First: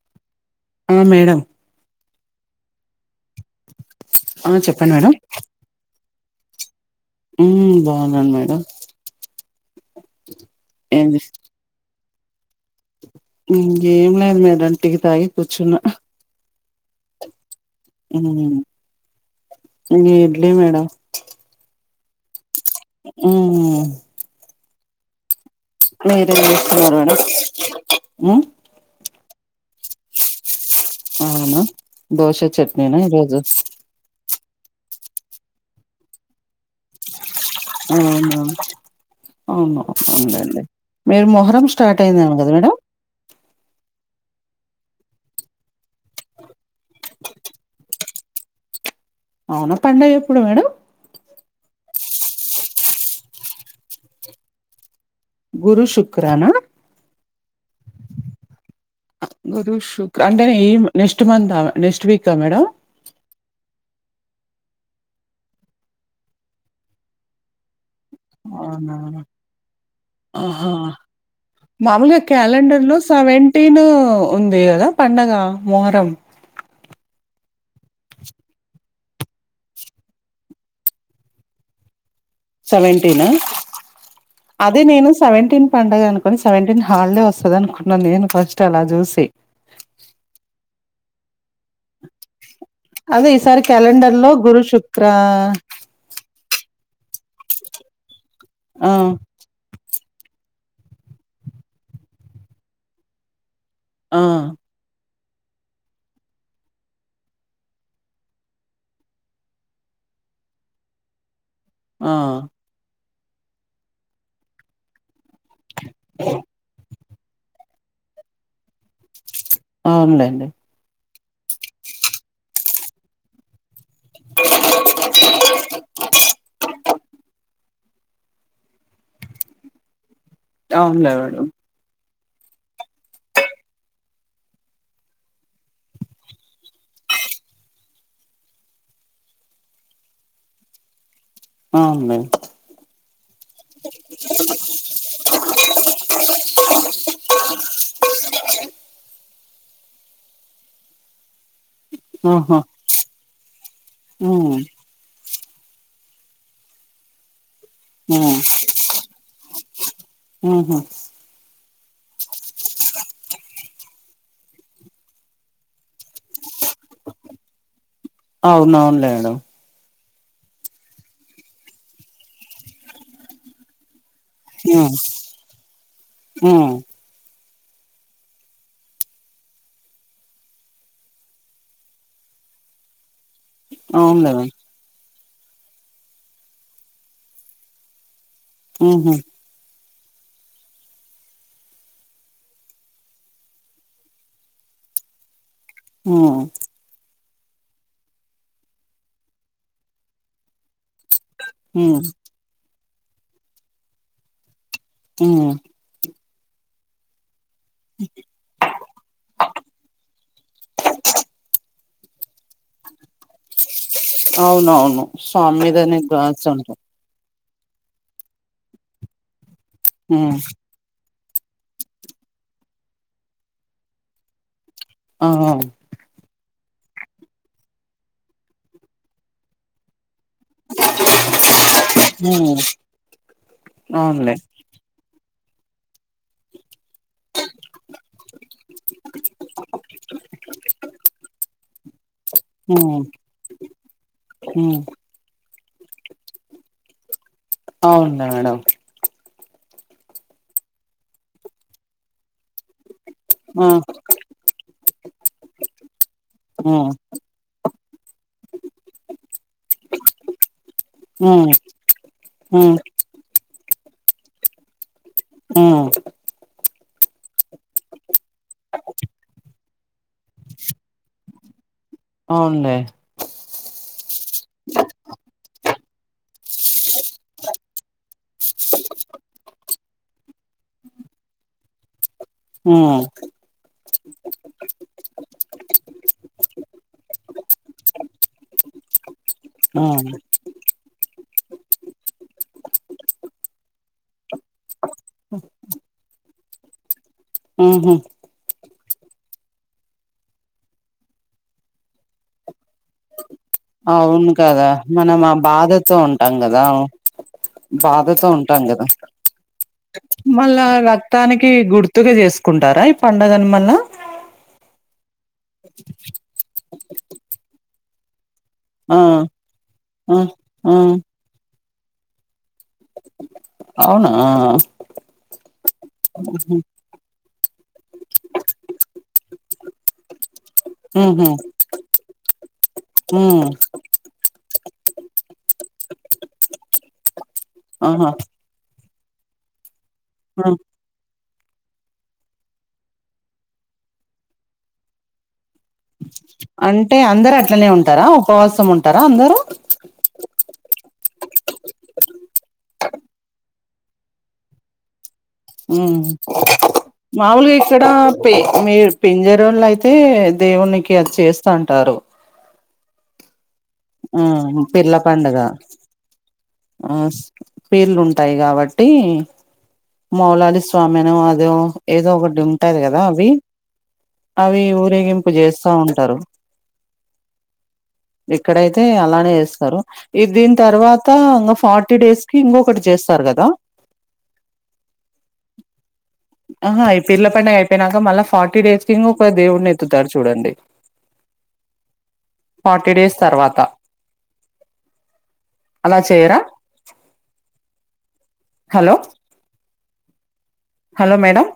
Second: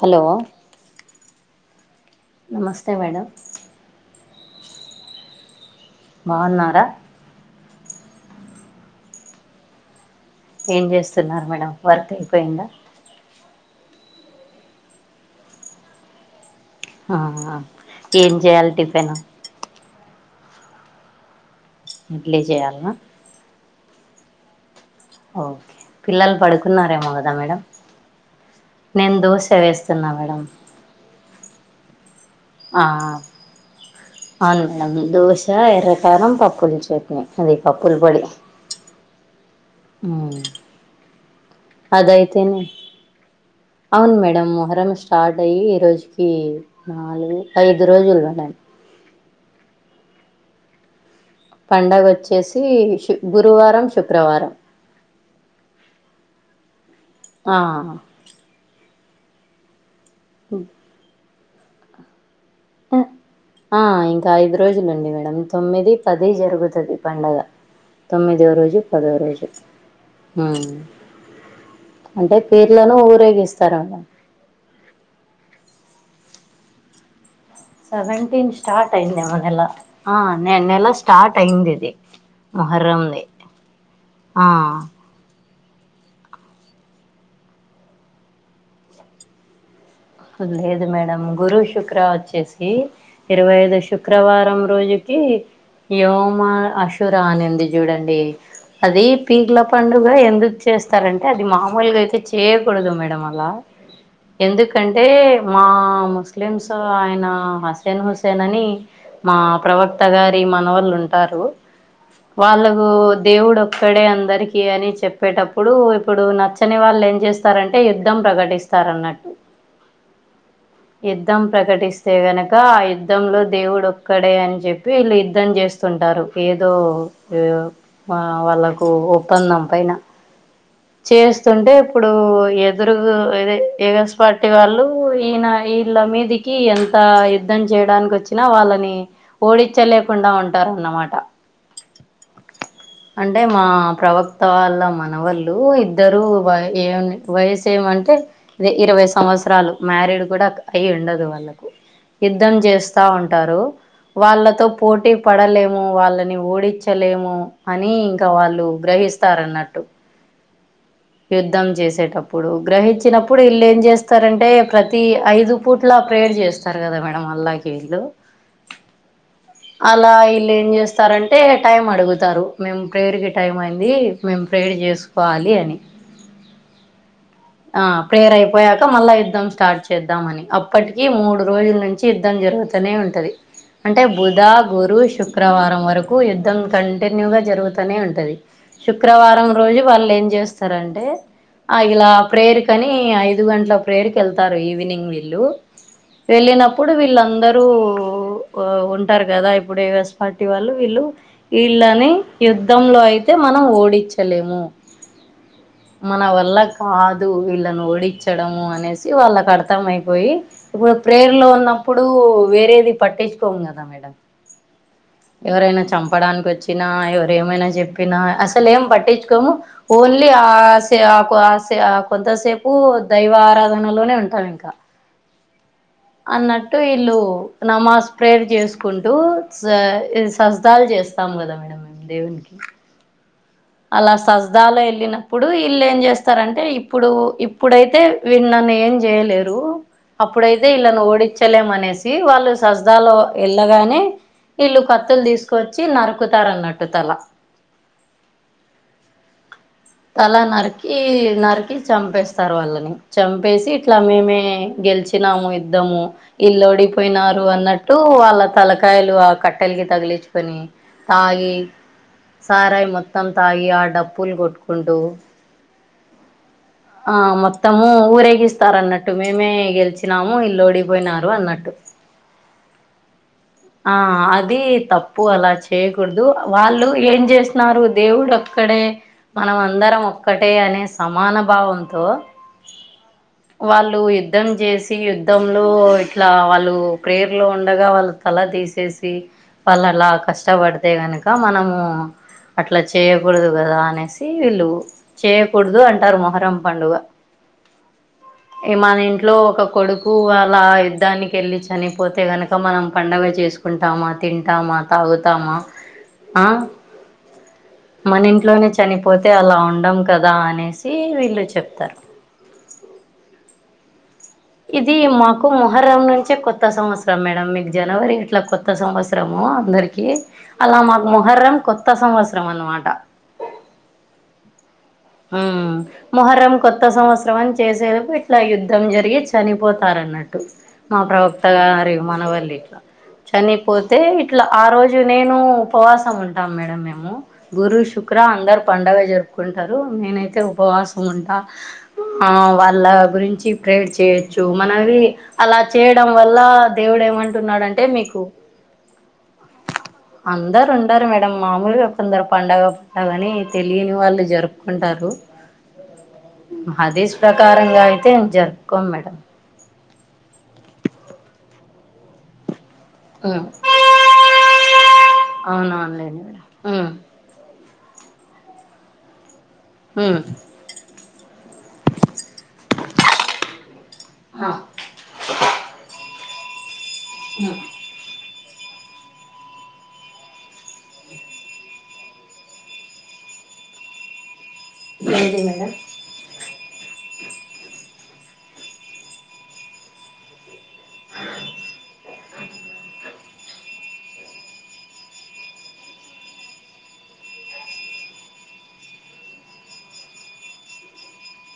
Hello ఆ madam నమస్తే madam ఆ చెప్పండి మేడం బాన్నార ఉ బాన్నాను మేడం ఏం ఏంది చేస్తున్నారు మేడం వర్క్ అయిపోయిందా గేం ఏం లేదు మేడం టీ తాగి కూర్చున్న ఆ ఏం చేయాలి టిఫెను నే ఇడ్లీ మేడం ఇడ్లీ చేయ్యాలన్నా ఉ ఓ మీరేం చేస్తున్నారు మేడం ఉ నేన్ దోశ వేస్తున్నా మేడం అవునా దోశత్ ఆ అవును మేడం దోశ ఎర్రకారం పప్పులు చట్నీ అది పప్పుల పొడి అవునా అవును అవునులేండి మీరు మొహరం స్టార్ట్ అయిందేమో కదా అదయితేనే మేడం అవును మేడం మొహరం స్టార్ట్ అయ్యి ఈరోజుకి నాలుగు ఐదు రోజులు ఉన్నాయి అవునా పండగ ఎప్పుడు మేడం పండగ వచ్చేసి శు గురువారం శుక్రవారం గురు శుక్ర నా ఆ గురు శుక్ అంటే నే హ్మ్. ఈ నెక్స్ట్ మంతా నెక్స్ట్ వీకా మేడం ఉమ్ ఆ ఇంకా ఐదు రోజులుండి మేడం తొమ్మిదీ పదీ జరుగుతది పండగ తొమ్మిదో రోజు ఔనా పదో రోజు అ ఉమ్ హా మాముల్గ అంటే క్యాలెండర్ పీర్లను లో ఊరేగిస్తారు సవెంటీనూ మేడం ఉంది గద పండగా మొహరం సెవెంటీన్ స్టార్ట్ అయింది మనెల ఆ నె నెల స్టార్ట్ అయిందిది సెవెంటినా ఆ అదీ నేను సెవెంటీన్ పడుగ అను కొని సెవెంటిన్ హాల్డే వస్తది అనుకున్నా నేను ఫస్ట్ అలా జూసి లేదు మేడం గురు శుక్ర వచ్చేసి కీ అదే ఇరవై ఈసారి ఐదు క్యాలెండర్‌లో శుక్రవారం గురు, శుక్ర రోజుకీ యవ్ మా అషురా అనింది జూడండీ ఆ! అదీ పీగ్ల పండుగ ఎందుక్ చేస్తారంటే అది మాముల్ గయితే చేయకూడదు మేడం అలా ఆ! ఎందుక్ టే మా ముస్లిమ్స్ ఆయన హసేన్ హుస్సేన్ అనీ మా ప్రవక్త గారి మనవల్లుంటారు ఆ! వాళ్ళగూ దేవుడ్ ఒక్కడే అందర్కీ అని చెప్పేటప్పుడూ ఇప్పుడు నచ్ చ్చని వాళ్లేం జేస్తారంటే యుద్ధం ప్రకటిస్తారన్నట్టు ఔన్లేండి యుద్ధం ప్రకటిస్తే గనకా ఆ యుద్ధం లో దేవుడొక్కడే అన్ జెప్పీ వీళ్ళు యుద్ధం జేస్ స్తుంటారు ఏదో యో ఆ వాళ్ళకూ ఒప్పందం పైన అవునులే మేడం. చేస్తుంటేప్ ఇప్పుడూ ఎదురుగు అదే ఎ గస్ పార్టీ వాళ్లూ ఈన ఈళ్ళ మీదిక్ కీ ఎంతా యుద్ధం జేయడాన్ కొచ్చినా వాళ్ళనీ ఓడిచ్చలేకుండా ఉంటారన్నమాట ఔన్లే అంటే మా ప్రవక్త వాళ్ళ మనవల్ డూ ఇద్దరూ వయ్ ఏ ఉన్ని వయసేమంటే దే ఇరవై సంవత్సరాలు మ్యారీడ్ గుడక్ అయ్ ఉండదు వాళ్ళక యుద్ధం ఆహా! జేస్తా ఉంటారూ హ్మ్. వాళ్ళతో పో పోటీ పడలేమూ వాళ్ళని ఓడిచ్చలేమూ అనీ ఇంక హ్మ్. వాళ్లూ గ్రహిస్తారన్నట్టు ఊ హూ యుద్ధం జేసేటప్పుడు గ్రహిచ్చినప్పుడ్ ఈల్లేం జేస్తరంటే ప్రతీ ఐదు పూట్ల ప్రేర్ జేస్ స్తర్ గద మేడం అల్లా గేళ్లు ఔనవున్ లే యెడం అలా ఇల్ ఏం జేస్తారంటే టైం అడుగుతరూ మేం ప్రేర్ కి టైం అయిందీ మేం ప్రేర్ జేస్కోవాలీ అని ఉమ్ ఆ ప్రేర్ అయిపోయాక మళ్ళా యుద్ధం స్టార్ట్ చేద్దాం అని అప్పట్గీ మూడు రోజుల్ నుంచి చీ యుద్ధం జరుగుతనే ఉంటది అంటే అవునులే బుధా మేడం. గురు శుక్రవారం వరకు యుద్ధం కంటిన్యూగ జరుగుతనే ఉంటదీ హుహు. శుక్రవారం రో రోజు వాళ్ ఏం జేస్తరంటే ఆ ఇలా ప్రేర్ కనీ ఐదు గంట్ల ప్రేర్ కెళ్తారు ఈవినింగ్ వీళ్లూ హ్మ్. వెళ్ళినప్ ప్పుడు వీళ్ళందరూ ఉంటారు కదా ఇప్పుడు ఎగస్ పార్టీ వాళ్ళు వీళ్ళు హ్మ్. వీళ్ళని యుద్ధంలో అయితే మనం ఓడించలేము ఉమ్ మన వల్ల కాద్ వీళ్ళని ఓడించడము అనేసి వాళ్ళకి అర్థం అయిపోయి ఇప్పుడు ప్రేర్ లో ఉన్న ప్పుడు వే తేదీ పట్టించుకోము కదా మేడం అవునవును. స్వామి ఎవరైనా మీదనే చంపడానికి గాడ్స్ ఉంటాయి. వచ్చినా ఎవ ఏమైనా చెప్పినా అసలు ఏం పట్టించుకోము ఓన్లీ హ్మ్. ఆ ఆసే అకు ఆ అసె ఆకు ఆ కొంతసేపు దైవ ఆరాధనలోనే ఉంటాం ఇంకా ఆ అన్నట్టు వీళ్ళు నమాజ్ ప్రేర్ చేసుకుంటూ జా సస్దాల్ చేస్తాము కదా మేడం మేము దేవునికి ఉమ్ అలా అవునులే సస్దాలో వెళ్ళినప్పుడు ఈళ్ళు ఏం చేస్తారంటే ఇ ఇప్పుడు ఇప్పుడైతే విడు నన్ను ఏం చేయలేరు అప్పుడైతే ఇళ్ళలను ఓడించలేమనేసి వాళ్ళు ఉమ్ సస్దాలో వెళ్ళగానే ఉమ్ ఈళ్ళు కత్తులు తీసుకొచ్చి నరుకుతారు అన్నట్టు తల అవునా మేడం తల నరికి నరికి చంపేస్తారు వాళ్ళని ఆ చంపేసి ఇట్లా మేమే గెలిచినాము యుద్ధము ఉమ్ ఈల్లోడిపోయినారు అన్నట్టు వాళ్ళ తలకాయలు ఆ కట్టెలకి తగిలించుకొని ఉమ్ తాగి ఉమ్ సారాయి మొత్తం తాగి ఆ డప్పులు కొట్టుకుంటూ ఆ ఆ మొత్తము ఊరేగిస్తారు అన్నట్టు మేమే గెలిచినాము ఇళ్ళు ఓడిపోయినారు అన్నట్టు అవునులే ఆ అది తప్పు అలా చేయకూడదు వాళ్ళు ఏం చేస్తున్నారు దేవుడు క్కడే మనం అందరం ఒక్కటే అనే సమాన భావంతో ఉమ్ వాళ్ళు యుద్ధం చేసి యుద్ధంలో ఇట్లా వాళ్ళు ప్రేర్ లో ఉండగా వాళ్ళ అలా తీసేసి వాళ్ళు ఉమ్ అలా కష్టపడితే గనుక మనము అట్లా చేయకూడదు కదా అనేసి వీళ్ళు చేయకూడదు అంటారు మొహరం పండుగ ఉహు ఈ మన ఇంట్లో ఒక కొడుకు అలా యుద్ధానికి వెళ్ళి చనిపోతే గనుక మనం పండగా చేస్ అవును కదా మనం ఆ బాధతో ఉంటాం ఆ కదా మన బాధతో ఉంటాం ఇంట్లోనే కదా చనిపోతే అలా ఉండం కదా మళ్ళా అనేసి వీళ్ళు రక్తానికి చెప్తారు గుర్తుగా చేసు కుంటారా ఈ పండుగను మళ్ళ ఇది మాకు మొహర్రం నుంచే కొత్త సంవత్సరం మేడం మీకు జనవరి ఎట్లా కొత్త కొత్త ఆ సంవత్సరము అందరికి ఆ ఆ అలా మాకు మొహర్రం కొత్త సంవత్సరం అన్నమాట అవునా ఉమ్ మొహర్రం కొ త్త సంవత్సరం అని చేసేందుకు ఇట్లా యుద్ధం జరిగి చనిపోతారున్నట్టు మా ఉహు ప్రవక్త గరి మనవాళ్లు ఇట్లా ఉమ్ చనిపో యితే ఇట్లా ఆ రోజు నేను ఉపవాసం ఉంటాము మేడం మేము గురు, ఆహా శుక్ర అందరు పండుగ జరుపుకుంటారు నేనైతే ఆ! ఉపవాసం ఉంటా ఆ వాళ్ళ గురించి ప్రేర్ చేయచ్చు మనది అలా చేయడం వల్ల అంటే దేవుడు అందరు అట్లనే ఏమంటున్నాడంటే ఉంటారా మీకు ఉపవాసం ఉంటారా అందరూ అందరు ఉండరు మేడం మామూలుగా కొందరు పండుగ పూట అని తెలియని వాళ్ళు జరుపు కుంటారు మాముూలుగా ప్రకారంగా ఇక్కడ అయితే పె మీ జరుపుకోం మేడం పింజా రోళ్ళు అయితే దేవునికి అది చేస్తంటారు అ ఉమ్ పీర్ల పండగ అవునా అండి ఉమ్ పీర్లు ఉంటాయి కాబట్టి ఉమ్ మౌలాలి స్వామి అని అదో ఏదో ఒకటి ఉంటాది కదా అవి అవి ఊరేగింపు చేస్తా ఉంటారు అ ఇక్కడైతే అలానే ఏస్తారు ఇ దీని తర్వా త ఇంగా ఫార్టీ డేస్ కి ఇంకొకటి చేస్తారు కదా ఏంది మేడం ఆహా ఈ పీర్ల పండగ అయిపోయినాక మళ్ళా ఫార్టీ డేస్ కి ఇంక ఒక దేవుడిని ఎత్తుతారు చూడండి ఫార్టీ డేస్ తర్వాత అలా చేయరా hello hello madam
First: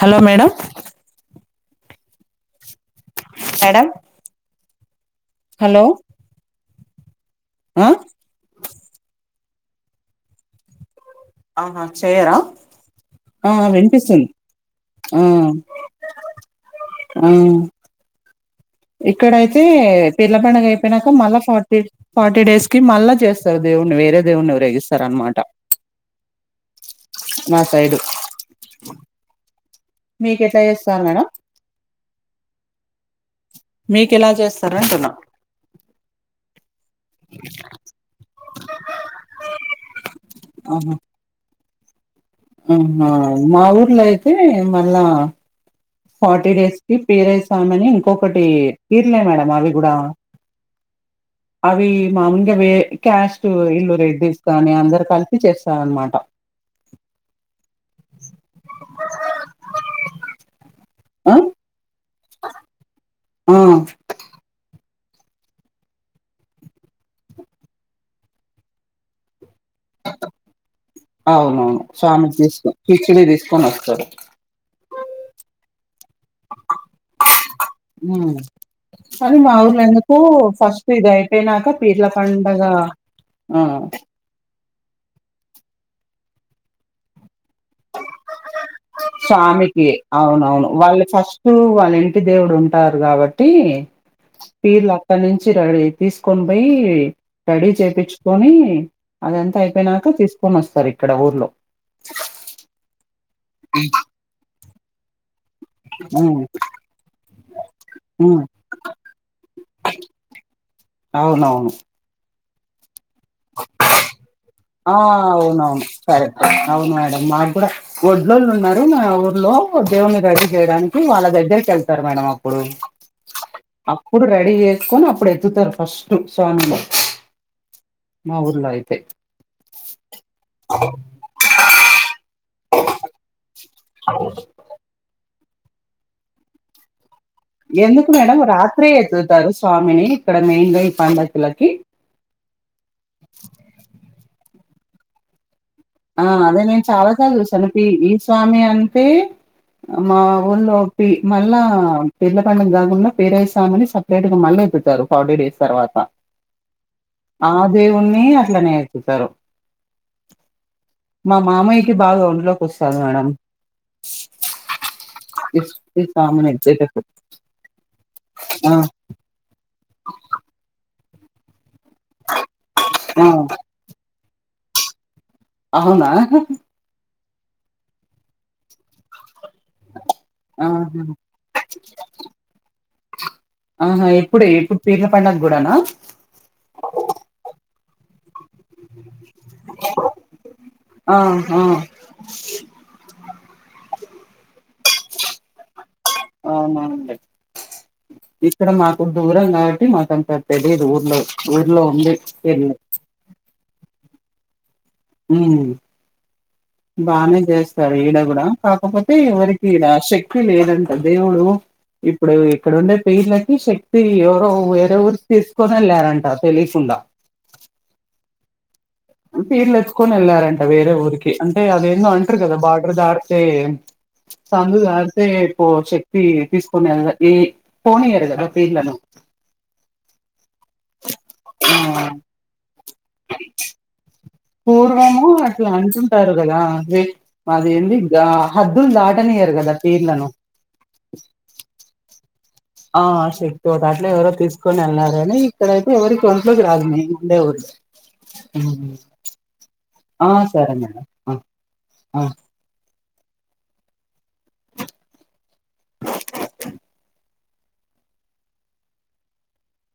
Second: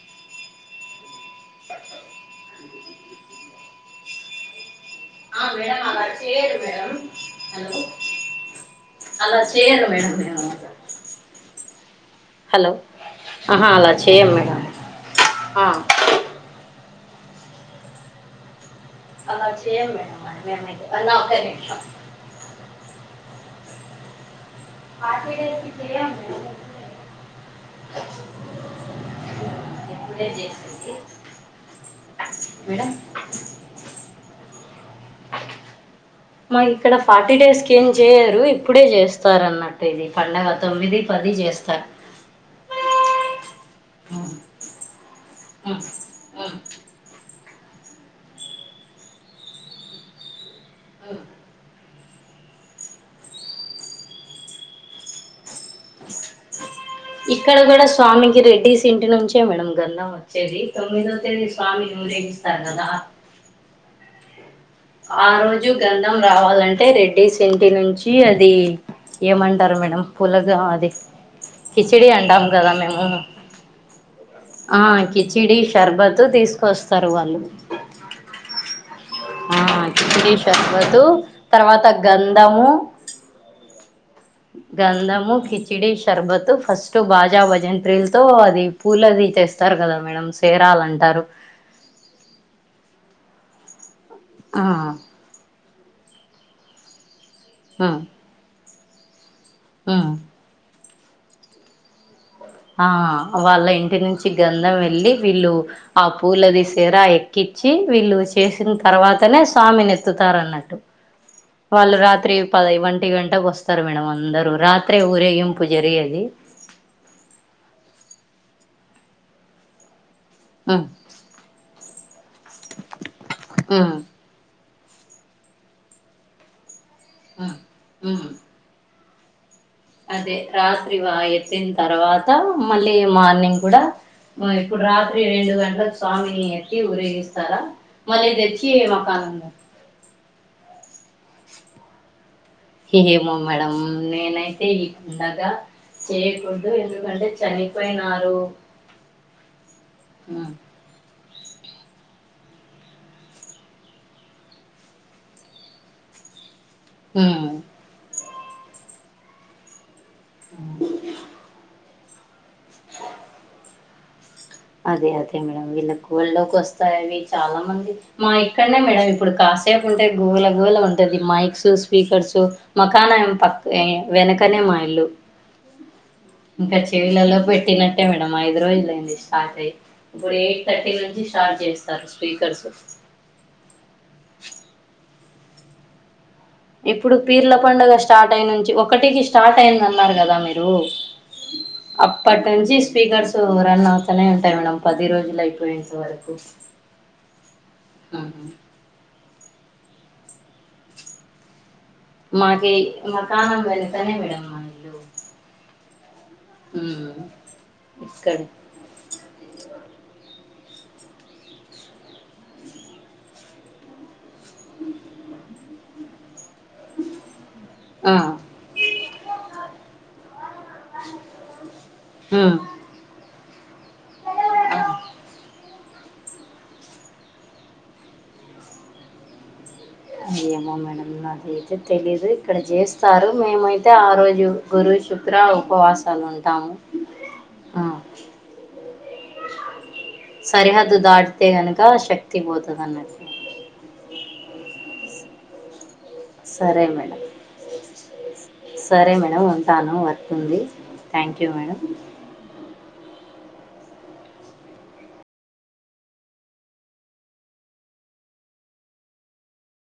hello madam madam అ మేడం అలా చేయరు మేడం హలో ఆ అలా చెయ్యరు మేడం మేము ఆహా చెయ్యరా హు ఆహా అలా వినిపిస్తుంది చేయం మేడం హు ఆ ఆ ఇక్కడైతే పీర్ల పండుగ అయిపోయినాక మళ్ళా ఫార్టీ ఫార్టీ డేస్ కి మళ్ళా చేస్తారు దేవుడిని వేరె దేవుడిని ఉరేగిస్తా ఫార్టీ డేస్ కి చెయ్యం మేము మా సైడు మీకు ఎట్లా చేస్తారు మేడం మీకు ఎలా చేస్తారు అంటున్నా మాకు ఇక్కడ ఫార్టీ డేస్ కి ఏం చేయరు ఇప్పుడే చేస్తారు అన్నట్టు ఇది పండగ ఆహా తొమ్మిది పది చేస్తారు ఆహా మా ఊర్ల అయితే మళ్ళా హా ఫార్టీ డేస్ కి ఫేరెంట్స్ స్వామి అని ఇంకొకటి పీర్లే మేడం అవి కూడా అవునా అవి మామూలుగా వే క్యాష్ట్ ఈల్లు రెడ్డీస్ కాని అందరు కలిసి చేస్తారు అన్నమాట ఇక్కడ కూడా స్వామికి రెడ్డిస్ ఇంటి నుంచే మేడం గంధం వచ్చేది తొమ్మిదో ఆ తేదీ స్వామి ఊరేగిస్తారు కదా హు ఆ రోజు గంధం రావాలంటే రెడ్డిస్ ఇంటి నుంచి అది ఏమంటారు మేడం పుల్లగం అది అవునవును కిచిడి స్వామికి అంటాం తీసుకొని కిచిడి తీసుకొని వస్తారు అ కిచిడి షర్బతు తీసుకొస్తారు వాళ్ళు ఉమ్ కానీ మా ఆ ఊర్ల ఎందుకో కిచిడి ఫస్ట్ షర్బతు ఇది అయిపోయినాక తర్వాత పీర్ల పండగ గంధము ఆ గంధము, కిచడి, శర్బత్తు ఫస్ట్ బాజా భజంత్రీల్. తో అది పూలది తెస్తారు కదా మేడం సేరాలంటారు. ఫస్ట్ తూ వాళ్ళు ఇంటి దేవుడు ఉంటారు కాబట్టీ ఆ పీర్లు అక్కడ్నుంచి రెడీ తీసుకొన్ పోయీ రెడీ ఉమ్ చేపిచ్చుకొనీ అది అంత అయిపోయినాక ఉమ్ తీస్ తీసుకొని వస్తారు ఇక్కడ ఊర్లో హా వాళ్ళ ఇంటి నుంచి గంధం వెళ్ళి వీళ్ళు. ఆ హ్మ్. పూలది సేరా ఎక్కిచ్చి వీళ్ళు హ్మ్. చేశిన్ తర్వాతనే స్వామినెత్తుతారన్నట్ టు అవునవును వాళ్ళు రాత్రి పదై ఒంటి గంటకు వస్తారు మేడం అందరు. ఆ అవునవును కరెక్టే అవును మేడం మాకు కూడా ఒడ్లోళు ఉన్నారు మా ఊర్లో దేవుని రెడీ ఉమ్ చేయడానికి వాళ్ళ దగ్గరికి వెళ్తారు మేడం అప్పుడు ఉమ్ అప్పుడు రెడీ చేసుకొని అప్పుడు ఎత్తుతారు ఫస్టు స్వామిని ఉమ్ మా ఊర్లో అయితే అదే రాత్రి వా ఎత్తిన్ తర్వాత మళ్ళీ మార్నింగ్ కూడా మ్ ఇప్పుడు రాత్రి రెండు గంటల్క్ స్వామని ఎత్తి ఊరేగిస్ ఎందుకు మేడం రాత్రే ఎత్తుతారు స్వామిని ఇక్కడ మెయిన్ గా ఈ పండగలకి. హే ఏమో మేడం నేనైతే ఈ [inaudible] కుండగా ఆ అదే నేను చాలా సార్లు చూసాను పి ఈ చనిపోయినారు స్వామి అంతే మా ఉమ్ ఊళ్ళో. పి మళ్ళా పీర్ల పండగ గాకుండా పేరైస్వామని సపరేట్ గా మళ్ళి ఎత్తుతారు ఫార్టీ డేస్ తర్వాత. ఆ ఉమ్ దేవుణ్ణీ అట్లనే ఎత్తుతారు. మా మామయ్యకి బాగా ఒంట్లోకి వస్తాది మేడం. అదే అదే మేడం ఇస్ ఇస్ కామన్ వీళ్ళక్కుఒళ్ల్లోకి వస్తాయి ఇచ్చేటప్పుడు అని చాలా మంది మా ఆ ఇక్కడనే మేడం ఇప్పుడు కాస్ టేప్ ఉంటే గోళ గోళ ఉంటది మైక్సు స్పీకర్సు మాకాన ఆ పక్క్ వే వెనకనే మా ఇల్లు అవునా ఇంకా చెవిలలో పెట్టినట్టే మేడం ఐదు రోజులయింది స్టార్ట్ అయ్యి. ఇప్పుడు ఎయిట్ థర్టీ ఆహా నుంచి స్టార్ట్ చేస్తారు స్పీకర్సు. ఆహా ఎప్పుడే ఎప్పుడ్ పీర్ల పండగ్ గూడానా ఇప్పుడు పీర్ల పండుగ స్టార్ట్ అయి నుంచి ఒకటికి స్టార్ట్ అయింద్ అన్నారు కదా మీరు. రూ ఆ ఆ అప్పటి నుంచి స్పీకర్స్ తు రన్ అవుతనే ఉంటాయి మేడమ్ పది రోజులు అయిపోయెంత వరక్ అవునా అండి ఉహు. ఇక్కడ మాక్ దూరం కాబట్టి మాకంత తెలీదు ఊర్లో ఊర్లో ఉండి. మాకేయి మాకాణ వెనుకనే మేడం మా ఇల్లు ఉమ్ ఉమ్ బానే చేస్తారు ఈడ గూడా ఇక్కడే కాకపోతే ఎవరికి ఈడా శక్తి లేదంట దేవుడూ ఇప్పుడు ఇక్కడుండే పీర్లకి శక్తి ఎవరో వేరేవురికి తీసుకోని ఎల్లారంట తెలియకుండా. ఆ పీర్లు ఎత్తుకొని ఎళ్లారంట వేరే ఊరికి అంటే అదేందో అంటరు కదా ఉమ్ బార్డర్ దాటితే. సందు దాటితే ప్పో శక్తి తీసుకొన్ ఎళ్ళ దీ పోనీయ్యరు గదా పీర్లను ఏమో మేడం నాకు అయితే ఆ తెలీదు ఇక్కడ చేస్తారు మేమైతే ఆ రోజు గురు పూర్వము శుక్ర అట్లా ఉపవాసాలు అంటుంటారు కదా ఉంటాము వే ఆ అదేంది గా హద్దులు దాటనియ్యరు గదా పిర్లను సరిహద్దు దడ్తే గనకా శక్ ఆ శక్తి పోత అట్లా ఎవరో తీసుకొని వెళ్ళనారని ఇక్కడయితే ఎవరి ఒంట్లోకి సరే రాదు మేడం [unintelligible] సరే మేడం ఉంటాను వర్క్ ఆ ఉంది సరే మేడం ఆ థ్యాంక్ యూ మేడం ఆ